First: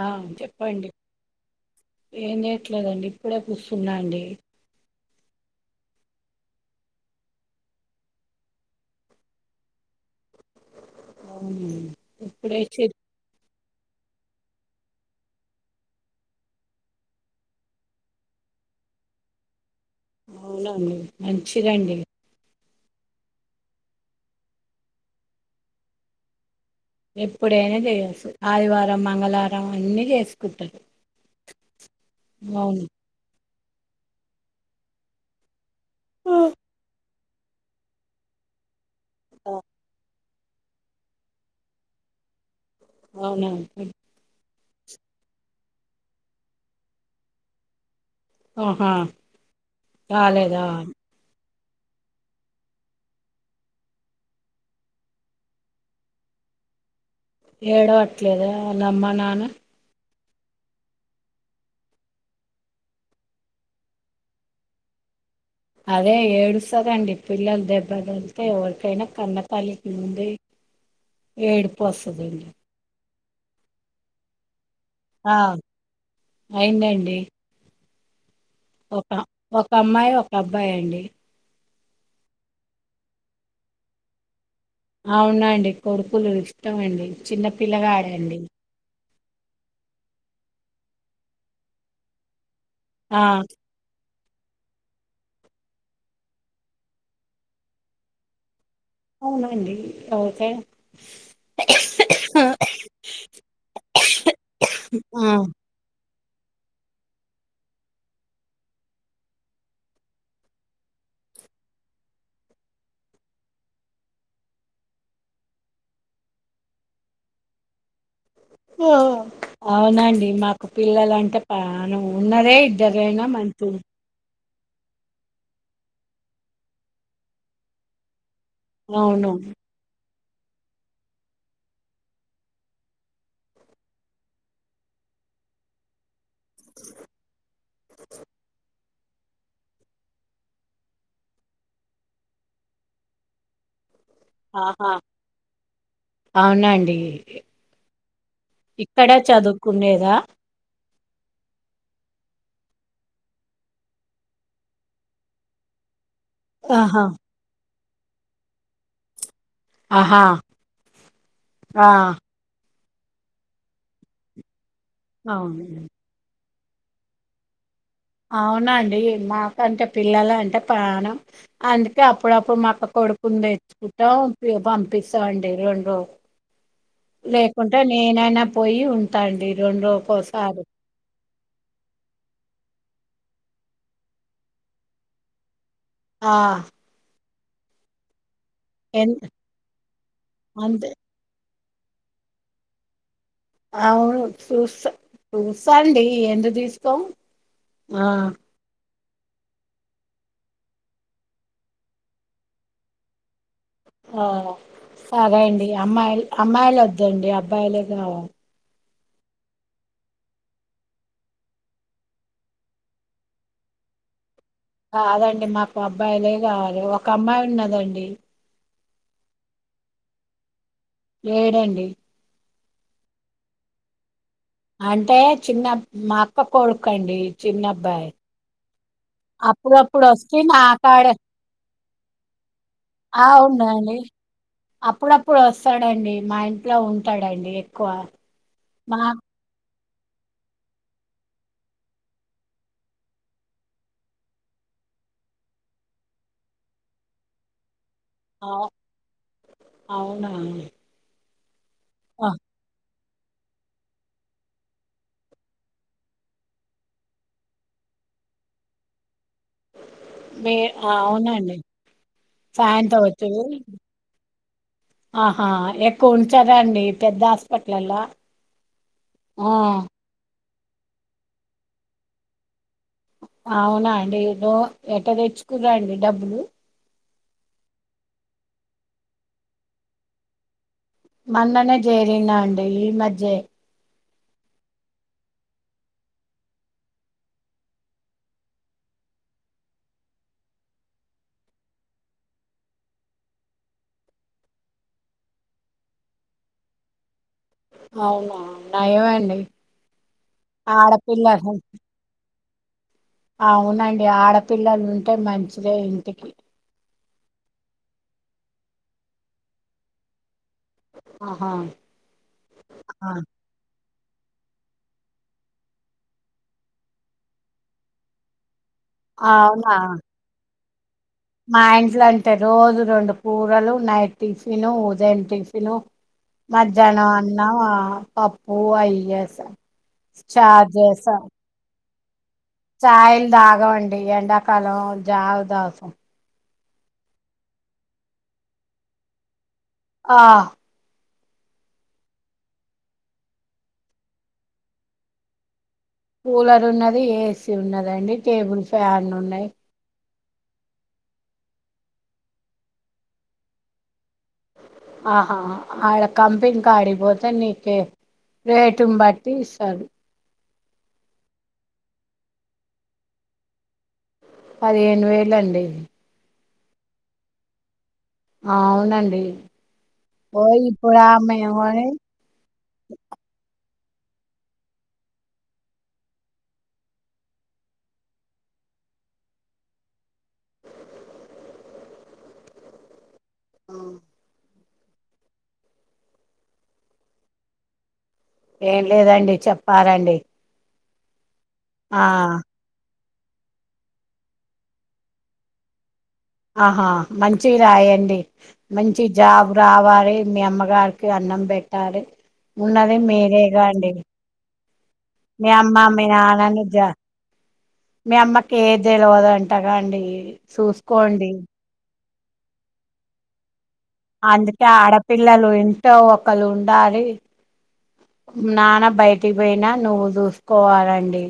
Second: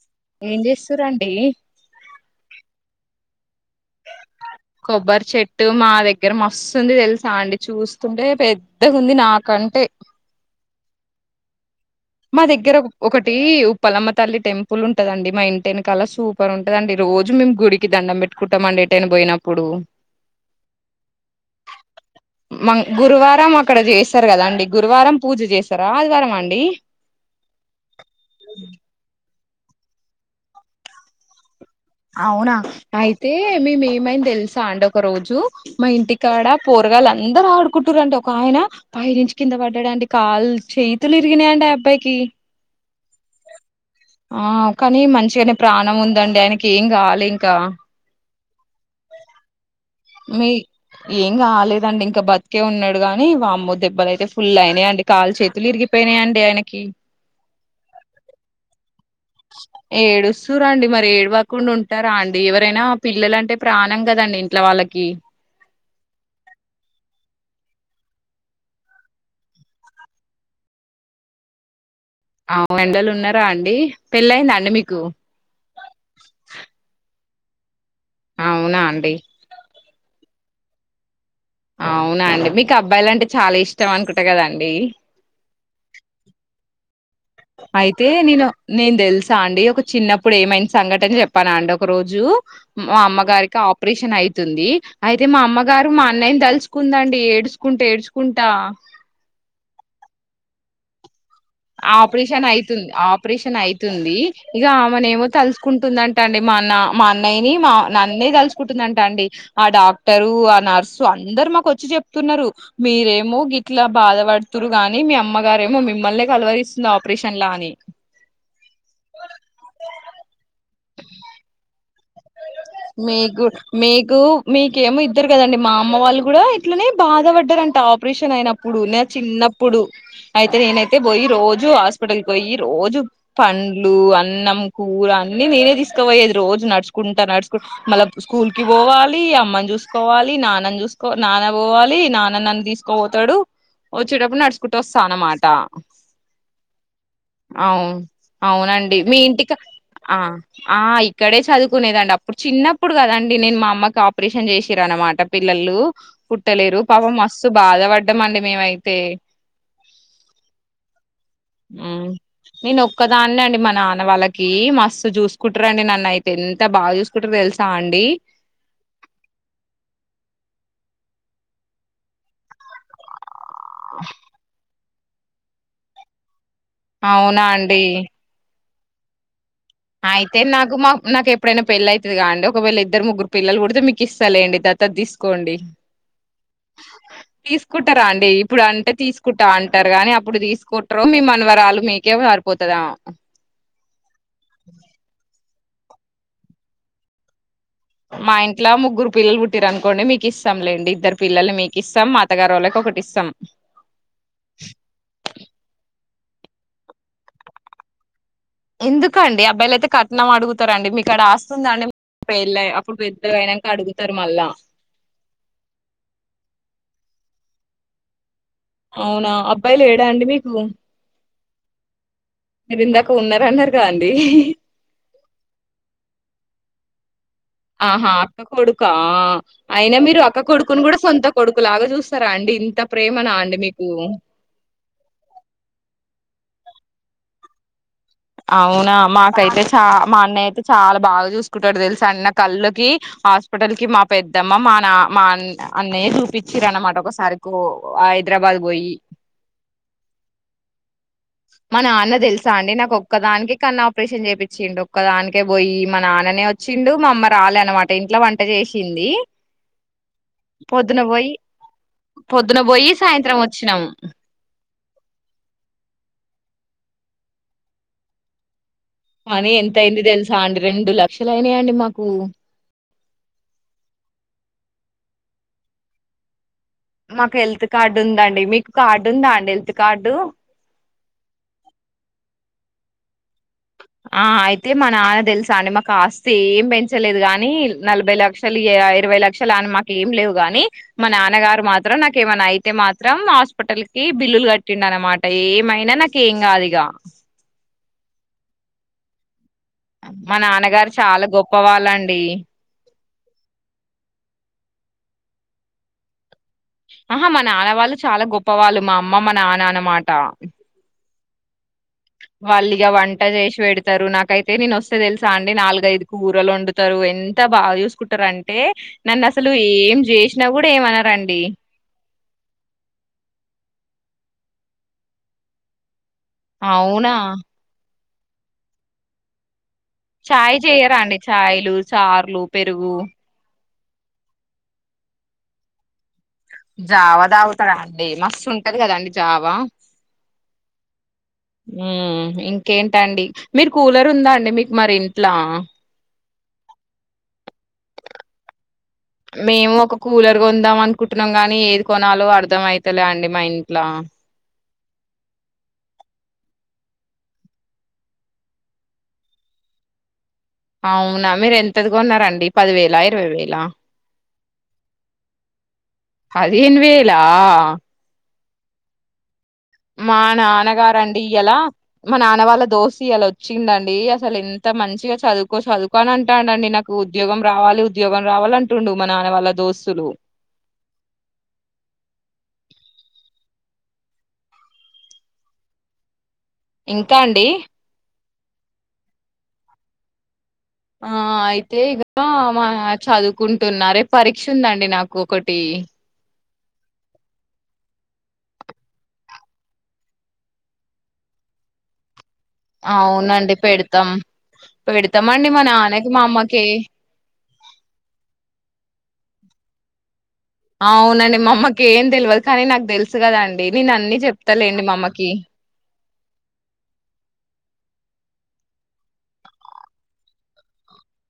ఆ ఏం చెప్పండి చేస్తురండి ఏం చేయట్లేదండి ఇప్పుడే కూస్తున్నా అండి కొబ్బరి చెట్టు మా దగ్గర మస్తుంది తెలుసా అండి చూస్తుంటే పెద్దగా ఉంది నాకంటే అవునా మా దగ్గర ఒకటి పలమ్మ తల్లి టెంపుల్ ఉంటదండి మా ఇంటి ఎన కళ సూపర్ ఉంటదండి రోజు మేము గుడికి దండం పెట్టుకుంటాం అండి ఏటైనా పోయినప్పుడు అవునా అండి మంచిదండి మ గురువారం అక్కడ చేస్తారు కదా అండి గురువారం పూజ చేస్తారా ఆదివారం అండి ఎప్పుడైనా చేయొచ్చు ఆదివారం మంగళవా మ అన్నీ చేసుకుంటారు అవునా అవును అయితే మే మేమైని తెలుసా అండి ఒక రోజు మా ఇంటికాడ పోరగాలం అందరు ఆడుకుంటుారంటే ఒక ఆయన పై నుంచి కింద పడ్డాండి కాలు చేతులు విరిగినాయండి ఆ అబ్బాయికి అవునవును ఆ కానీ మంచిగానే ప్రాణం ఉందండి ఆయనకి ఏం గాలే ఇంకా ఓహా మీ ఏంగా లేదండి ఇంకా బతికే ఉన్నడు గాని వామ్మో దెబ్బలు అయితే ఫుల్ అయినయండి కాళ్ చేతులు విరిగిపోయినాయండి ఆయనకి ఏడవాట్లేదా అ అమ్మా నాన్న సురండి మరి ఏడువకుండా ఉంటారా అండి ఎవరైనా పిల్లలంటే ప్రాణం కదండి ఇంట్లో వాళ్ళకి అదే ఏడుస్తదండి పిల్లలు దెబ్బ తళ్తే ఎవరికైనా కన్న తల్లికి ముంది ఏడు పస్తదండి దా అండి పెళ్ళయింద అండి మీకు ఆ అయిందండి అవునా ఒక అండి ఒక అమ్మాయి ఒక అబ్బాయి అండి అవునా అండి మీకు అబ్బాయిల అంటే చాలా ఇష్టం అనుకుంటా గదండి అవునండి కొడుకులు ఇష్టమండి అయితే నేను నేను తెలుసా అండి ఒక చిన్నప్పుడు ఏమై సంఘటన చెప్పాను అండి ఒక రోజు మా ఆ! అమ్మగారికి ఆపరేషన్ అయి తుంది అయితే మా అమ్మగారు మా అన్నయ్యని తలుచుకుందండి ఏడుసుకుంటే ఏడుసుకుంటా అవునండి అవకాయ్ ఆపరేషన్ ఐతుంది ఆపరేషన్ ఐతుంది ఇగ ఆ! ఆమనేమో తలుసుకుంటుందం టండి మాన్న మా అన్నయ్యని మా నన్నే కలుసుకుంటుందంట అండి ఆ డాక్టరు ఆ నర్సు అందరు మాకు వచ్చి చెప్తున్నారు మీరేమో గిట్లా బాధపడుతురు కానీ మీ అమ్మగారేమో మిమ్మల్నే కలవరిస్తుంది ఆపరేషన్ లా అని ఓ అవునండి మా పిల్లలు అంటే పా మనం ఉన్నదే ఇద్దరైనా మీకు మన తు మీకు మీకేమో ఇద్దరు కదండి మా అమ్మ వాళ్ళు కూడా ఇట్లనే బాధపడ్డారంట ఆపరేషన్ అయినప్ ప్పుడు నా అవును. చిన్నప్పుడు అయితే నేనైతే బోయి రోజు హాస్పిటల్కి బోయి రోజు పండ్లు అన్నం కూర అన్నీ నేనే తీసుకుపోయేది రోజు నడుచు కుంటానడుసు మళ్ళా స్కూల్ కి ఒవాలి అమ్మని జూసుకోవాలి నాన్నని జూసుకో నాన్న పోవాలి నాన్న నన్ను తీసుకోఒతడు వచ్చేటప్పుడు నడుచుకుంటూ ఆహా! వస్తానన్నమాట అవునండి. అవు అవునండి ఇక్కడ మీ ఇంటికి చదువుకునేదా? ఆ ఆ కడే చదు కునేదండి అప్పుడు చిన్నప్పుడు కదండి నేను మా అమ్మకి ఆపరేషన్ చేసిర అన్నమాట పిల్లలు పుట్టలేరు ఆహా! పాప మస్తు బాధ వడ్ ఇద్దమండి మేమైతే ఆహా ఆ ఒకదాన్న అండి మా నాన్న వాళ్ళకి మ స్ అవును. చూసుకుంటారంండి నన్ను అయితే ఇ బాగా చూకుంటారు తెలుసాండి అవునండి మాకంటే పిలు అంటే పానం అందుకే అప్పుడప్పుడు మాక్క కొడుకుంది అయి కుట్టా ప బా పిసా అంటేరుండ అవునా అండి పోయి ఉంటాండి రెండు అయితే రోజుకోసారి నాకు మా నాకు ఎప్పుడైనా పెళ్లిి అవుతుది కాదండి ఒకవేళ ఇద్దరు ముగ్గురు పిల్లలు కూడాడితే మీకు ఇస్తాండి తత తీసుకోండి ఆ తీసుకుంటారా అండి ఇప్పుడు అంటే ఎన్ తీసుకుంటా అంటారు కానీ అప్పుడు అంతే తీసుకుంటారు మేమ అనవరాలు మీకేవ సారుపోతదా అవును సూ స ఇస్తాారండి ఎందు తీసుకోం ఆ మా ఇంట్లో ముగ్గురు పిల్లలు పుట్టిరు అనుకోండి మీకు ఇస్తాంలేండి ఇద్దరు పిల్లలు మీకు ఇస్తాం మాతగారు వాళ్ళకి ఒకటి ఇస్తాం ఆ అదే అండి అమ్మాయి అమ్మాయిలు వద్దండి అబ్బాయిలే కా ఎందుకండి అబ్బాయిలు అయితే కట్నం అడుగుతారంండి మీకు అడ ఆస్తుంద అండి పెళ అప్పుడు పెద్దలు అయినాక అడుగుతారు మళ్ళా కాదండి మాకు అబ్బాయిలే కావాలి ఒక అమ్మాయి ఉన్నదండి అవునా అబ్బాయిలు ఏడా అండి మీకు లేడంండి మీరు ఇందాక ఉన్నారన్నారు కా అండి అంటే చిన్న మా అక్క కొడుకు అండి ఆహా అక్క కొడు కా అయినా అప్పుడప్పుడు మీరు వస్తే అక్క నా కొడుకుని కూడా కాడ సొంత కొడుకు లాగా చూస్తారా అండి ఇంత ప్రేమనా అండి మీకు అవునండి అప్పుడప్పుడు వస్తాడండి మా ఇంట్లో ఉంటాడంండి ఎక్కువ అవునా మా మాకైతే చ మా అన్నయ్య అయితే చాలా బాగా చూసుకుంటాడు తెలుసు అన్న కళ్ుకి హాస్పిటల్ కి మా పెద్దమ్మ మా నా మా అన్నయ్య చూపించర అనమాట ఒకసారి కో హైదరాబాద్ అవ్ పోయి అవునా మా నాన్న తెలుసా అండి నాకొక్ ఒక్కదానికే కన్నాపరేషన్ చేపించిండు ఒక్కదానికే పోయి మా నాన్ననే వచ్చిండు. మా అమ్మ రాలే అనమాట ఇంట్లో వంట చేసింది మీ పొద్దున పోయి, అవునండి పొద్దున పోయి సాయంత్రం వచ్చినాము. ఆహా ఎక్కువ ఉంచారా అండి పెద్ద హాస్పిటల్ లల్లో మనీ ఎంతయింది తెలుసా అండి రెండు లక్షలు అయినయండి మాకు అవునా అండి ఏదో ఎట్ట తెచ్చుకురాండి డబ్బులు మాకు హెల్త్ కార్డు ఉందండి. మీకు కార్డు ఉందా అండి హెల్త్ కార్డు మొన్ననే జేరినా అండి ఈ మధ్యే ఆ అయితే మా నాన్న తెలుసా అండి మాకు ఆస్తి ఏం పెంచలేదు గాని నలభై లక్షలు ఇరవై లక్షలు అని మాక ఏం లేవు గాని మా నాన్నగారు మాత్రం నాకేమైనా అయితే మాత్రం హాస్పిటల్ కి బిల్లులు కట్టిండన్నమాట ఏమైనా నాకేం కాదు ఇగా అవునా నయమండి మా నాన్నగారు చాలా గొప్ప ఆడపిల్లలు వాళ్ళండి. అవునండి ఆడపిల్లలు ఉంటే మంచిదే ఇంటికి ఆహా మా నాన్న వాళ్ళు చాలా గొప్పవాళ్ళు, మా అమ్మ మా నాన్న అన్నమాట. ఆహా వాళ్ళిగా ఆ, వంట చేసిపెడ్ తరు నాకైతే నేను వస్తే తెలుసా అండి నాలుగైదు కూరలు ఓండుతారు ఎంత బాగా చూసుకుంటారొ ఆన్ టే నన్ను అసలు అవునా ఏం చేసినా కూడా ఏమనార్ మా ఇంట్లో అంతే రోజు రెండు కూరలు నైట్ టిఫిను ఉదయం టిఫిను మధ్యాహ్నం అవునా అన్నం ఆ పప్పు అయ్యసా ఛాయ్ చెయరా అండి చాయ్ లు చార్లు పెరుగు ఛాయ్ లు తగమ ఈ ఎండాకాలం జావ్ తగుతాం జావా తగుతారా అండి మస్తు ఉంటది కదండి జావా ఆ మ్మ్ ఇంకేంటండి మీకు కూలర్ ఉందా అండి మీకు మరి ఇంట్లా కూలర్ ఉన్నది, ఏసీ ఉన్నదండి, టేబుల్ ఫ్యా ఫ్యాన్లు ఉన్నాయి మేము ఒక కూలర్ కొందాం అనుకుంటున్నాం గానీ ఏది కొనాలో అర్ధం అయితలే అండి మా ఇంట్లా ఆహా ఆడ కంపెనీ కాడికి పోతే నీకు రేటును బట్టి ఇస్తారు. మీరు ఎంతది కొన్నరండి పదివేలా ఇరవై వేలా పదిహేను వేలండి పదిహేను వేలా అవునండి మా పోయి ఇప్పుడు నాన్నగారండి ఆమె ఇయల ఏమోని మా నాన్న వాళ్ళ దోస్తు ఇయలా వచ్చిండండి ఏ అసలు ఎంత మంచిగా చదువుకో చదువుకో అని అంటండి నాకు ఉద్యోగం రావాలి ఉద్యోగం రావాల అంటుండు మా నాన్న వాళ్ళ దోస్తులు ఆ ఇంకా అండి ఏం లేదండి చెప్పాలండి ఆ అయి లే ఈంగా మ [unintelligible] పరీక్ష ఉందండి నాకు ఒకటి ఆహా మంచిగా రాయండి మంచిగా జాబ్ రావాలి మీ అమ్మగారికి అన్నం పెట్టాలే అవునండి పెడతాం మీ పెడతామండి మా అమ్మ మీ నాన్నకి మా నాన్న నీ అమ్మకి జ మీ అమ్మకీ ఏది తెలవద ఎంతక అండి చూసుకోండి అవునండి అమ్మకి ఏం తెల్వదుకానీ నాకు తెలుసు కదండ్ అందుకే ఆడపిల్లలు ఎంతో ఒక్కలు ఉండాలి నాన్న బయటికి పోయినా నువ్వు చూసుకోవాలండి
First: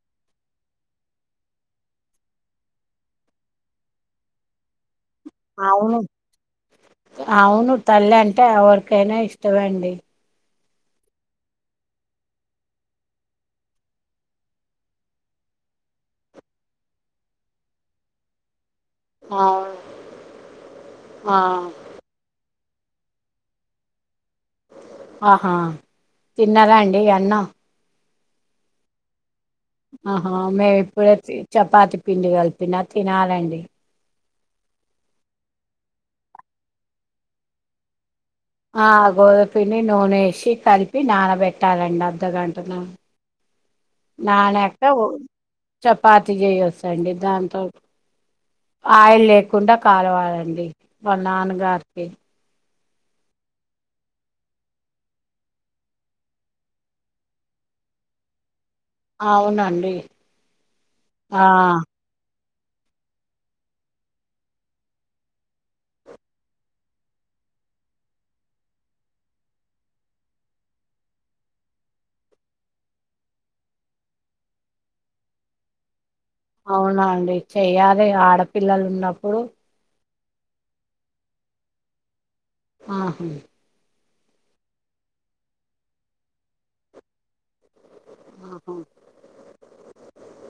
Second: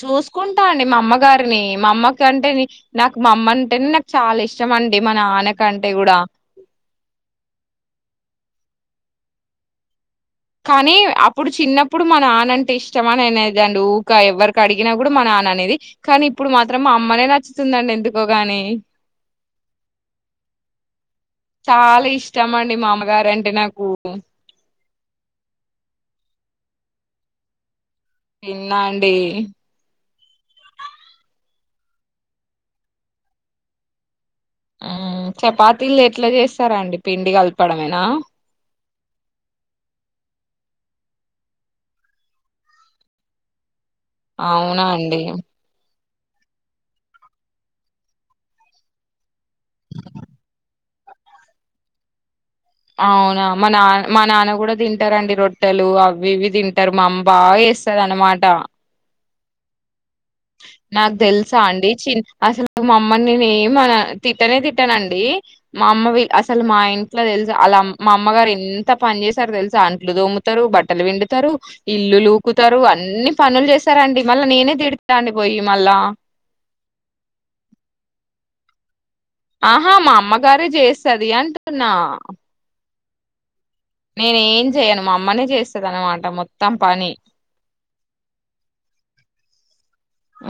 చూసుకుంటా అండి మా అమ్మగారిని మా అమ్మకంటే నాకు మా అమ్మ అంటేనే నాకు చాలా ఇష్టం అండి మా నాన్న కంటే అవును కూడా అవును తల్లి అంటే ఎవర్ కైనా ఇష్టమే అండి కానీ అప్పుడు చిన్నప్పుడు మన నాన అంటే ఇష్టమ అని అనేదండి ఊకా ఎవరికి అడిగినా కూడా మన నాన్న అనేది కానీ ఇప్పుడు మాత్రం మా అమ్మనే నచ్చుతుందండి ఎందుకోగాని అవును ఆ చాలా ఇష్ ఇష్టంమండి మా అమ్మగారు అంటే నాకు ఆహా తిన్నారా అండి అన్నం తిన్న అండి ఆహా మేము ఇప్పుడే చపాతి పిండి కలిపిన తినాలండి చపాతీలు ఎట్లా చేస్తారాండి పిండి కలపడమేనా ఆ గోధుమ పిండి నూనె వేసి కలిపి నానబెట్టాలండి అర్ధగంట నానాక అవునా ఓ అండి చెప్ చపాతి చేయొచ్చండి దాంతో ఆయిల్ లేకుండా కాలవాలండి వాళ నాన్నగారికి అవునా మా నా మా నాన్న కూడా తింటారండి రొట్టెలు అవి ఇవి తింటారు మా అమ్మబాగా చేస్తది అన్నమాట అవున అండి నాకు తెలుసా అండి చి అసలు మా అమ్మని నేను తిట్టనే తిట్టానండి మా అమ్మ అసలు మా ఇంట్లో తెలుస అలా మా అమ్మగారు ఎంత పని చేసారుతెలుస అంట్లు దోముతారు బట్టలు పిండుతారు ఇల్లులు ఊకుతారు అన్ని పనులు చేస్తారండి మళ్ళీ నేనే తీడు తాండి పోయి మల్ల అవున అండి చెయ్యాలే ఆడపిల్లలు ఉన్నప్పుడు ఆహా మా అమ్ అమ్మగారే చేస్తది అంటున్నా ఆహా నేను ఏం చెయ్యను మా అమ్మనే చేస్తది అన్నమాట మొత్తం పని ఆహా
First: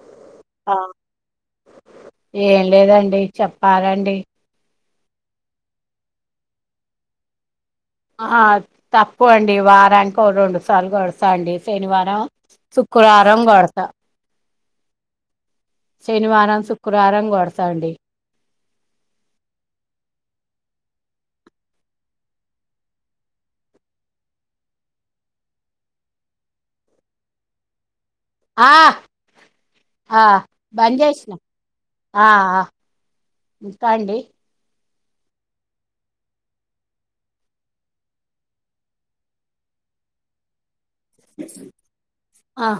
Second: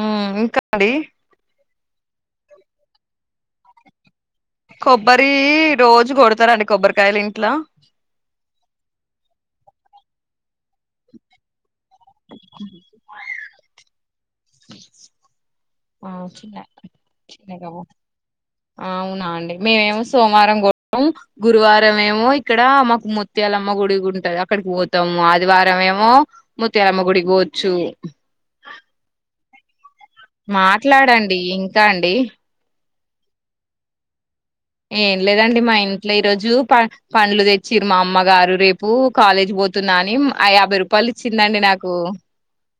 ఉ ఇంకా అండి ఏం లేదండి చెప్పాలండి కొబ్బరి రోజు కొడతారండి కొబ్బరికాయలు ఇంట్ల ఆ తప్పు అండి వారానికి ఓ రెండు సార్లు కోడుతా శనివారం శుక్రవారం రం కొడుతా [inaudible] ఆ చిన్న శుక్రవారం చిన్నగాబ కొడతాండి అవునా అండి మేమేమో సోమవారం కో ఉ గురువారం ఏమో ఇక్కడ మాకు ముత్యాలమ్మ గుడికి ఉంటది అక్కడికి పోతాము ఆదివారం ఏమో ముత్యాలమ్మ గుడికి పోవచ్చు ఆ ఆ బంద్ చేసిన మాట్లాడండి ఇంకా అండి ఆ ఆ ఇంకా అండి ఏం లేదండి మా ఇంట్లో ఈ రోజు పండ్లు తెచ్చిర్రు మా అమ్మగారు రేపు కాలేజీ పోతున్నాఅని యాభై రూపా పలిచ్చిందండి నాకు ఆ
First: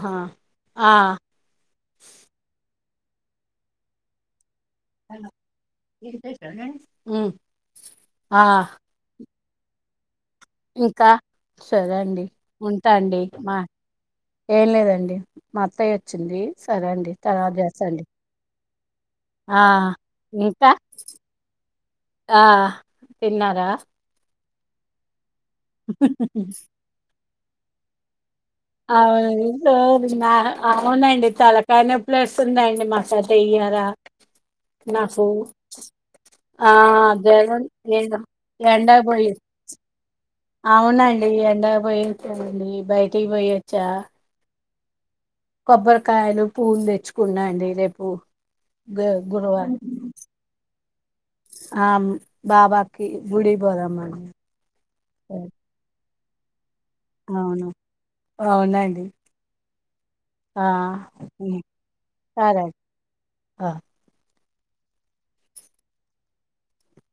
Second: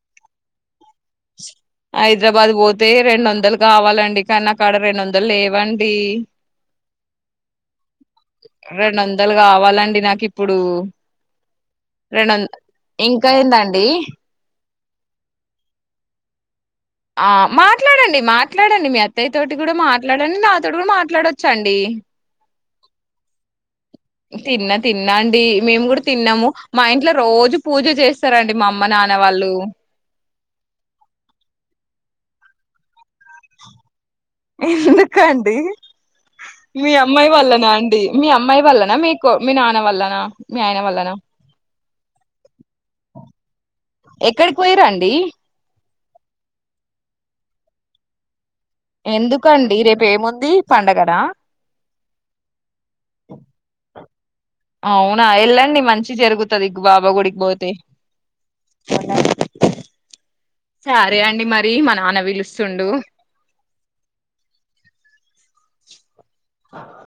హైదరాబాద్ పో తే రెండు వందలు కావాలండి కానీ కాడ రెండు వందలు లేవండి ఉమ్ ఆ రెండు వందలు కావాలండి నాకు ఇప్పుడు ఇంకా సరే అండి రెండు వంద ఉంటా అండి ఇంకా మా ఏందండి ఏం లేదండి మా అత్తయ్య వచ్చింది సరే అండి ఆ తర్వాత చేస్తా అండి మాట్లాడండి మాట్ మాట్లాడండి మీ అత్త అత్తయా తోటి ఆ కూడా మాట్లాడండి ఇంకా నాతోటి కూడా మాట్లాడోచ్చండి ఆ తిన్నారా తిన్న తిన్నా అ డి మేము కూడా తిన్నాము మా ఇంట్లో రోజు పూజ చేస్త అవునా అవునండి తలకాయా నొప్పి లేస్తుంది అండి మాకు అయితే ఇయ్యాల ఎందుకు అండి ఆ మీ అమ్మాయి జగన్ వల్లనా అండి ఏదో మీ అమ్మాయి వల్లనా ఎండకు పోయి మీకు మీ నాన్న వల్లనా మీ ఆయన వల్లనా అవునండి ఎండగా పోయోచాండి బయటికి పోయొచ్చా పోయిరాండి కొబ్బరికాయలు పూలు తెచ్చుకున్నాండి రేపు గు గురువారం ఎందుకండి రేపు ఏముంది పండగ నా ఆమ్ బాబా గుడికి పోదాం అవునా మనము వెళ్ళండి మంచి జరుగుతది బాబా గుడికి పోతే అవునండి ఆ సరే అండి మరి మా నాన్న సరే అండి. పిలుస్తుండు ఆ డోర్ సౌండ్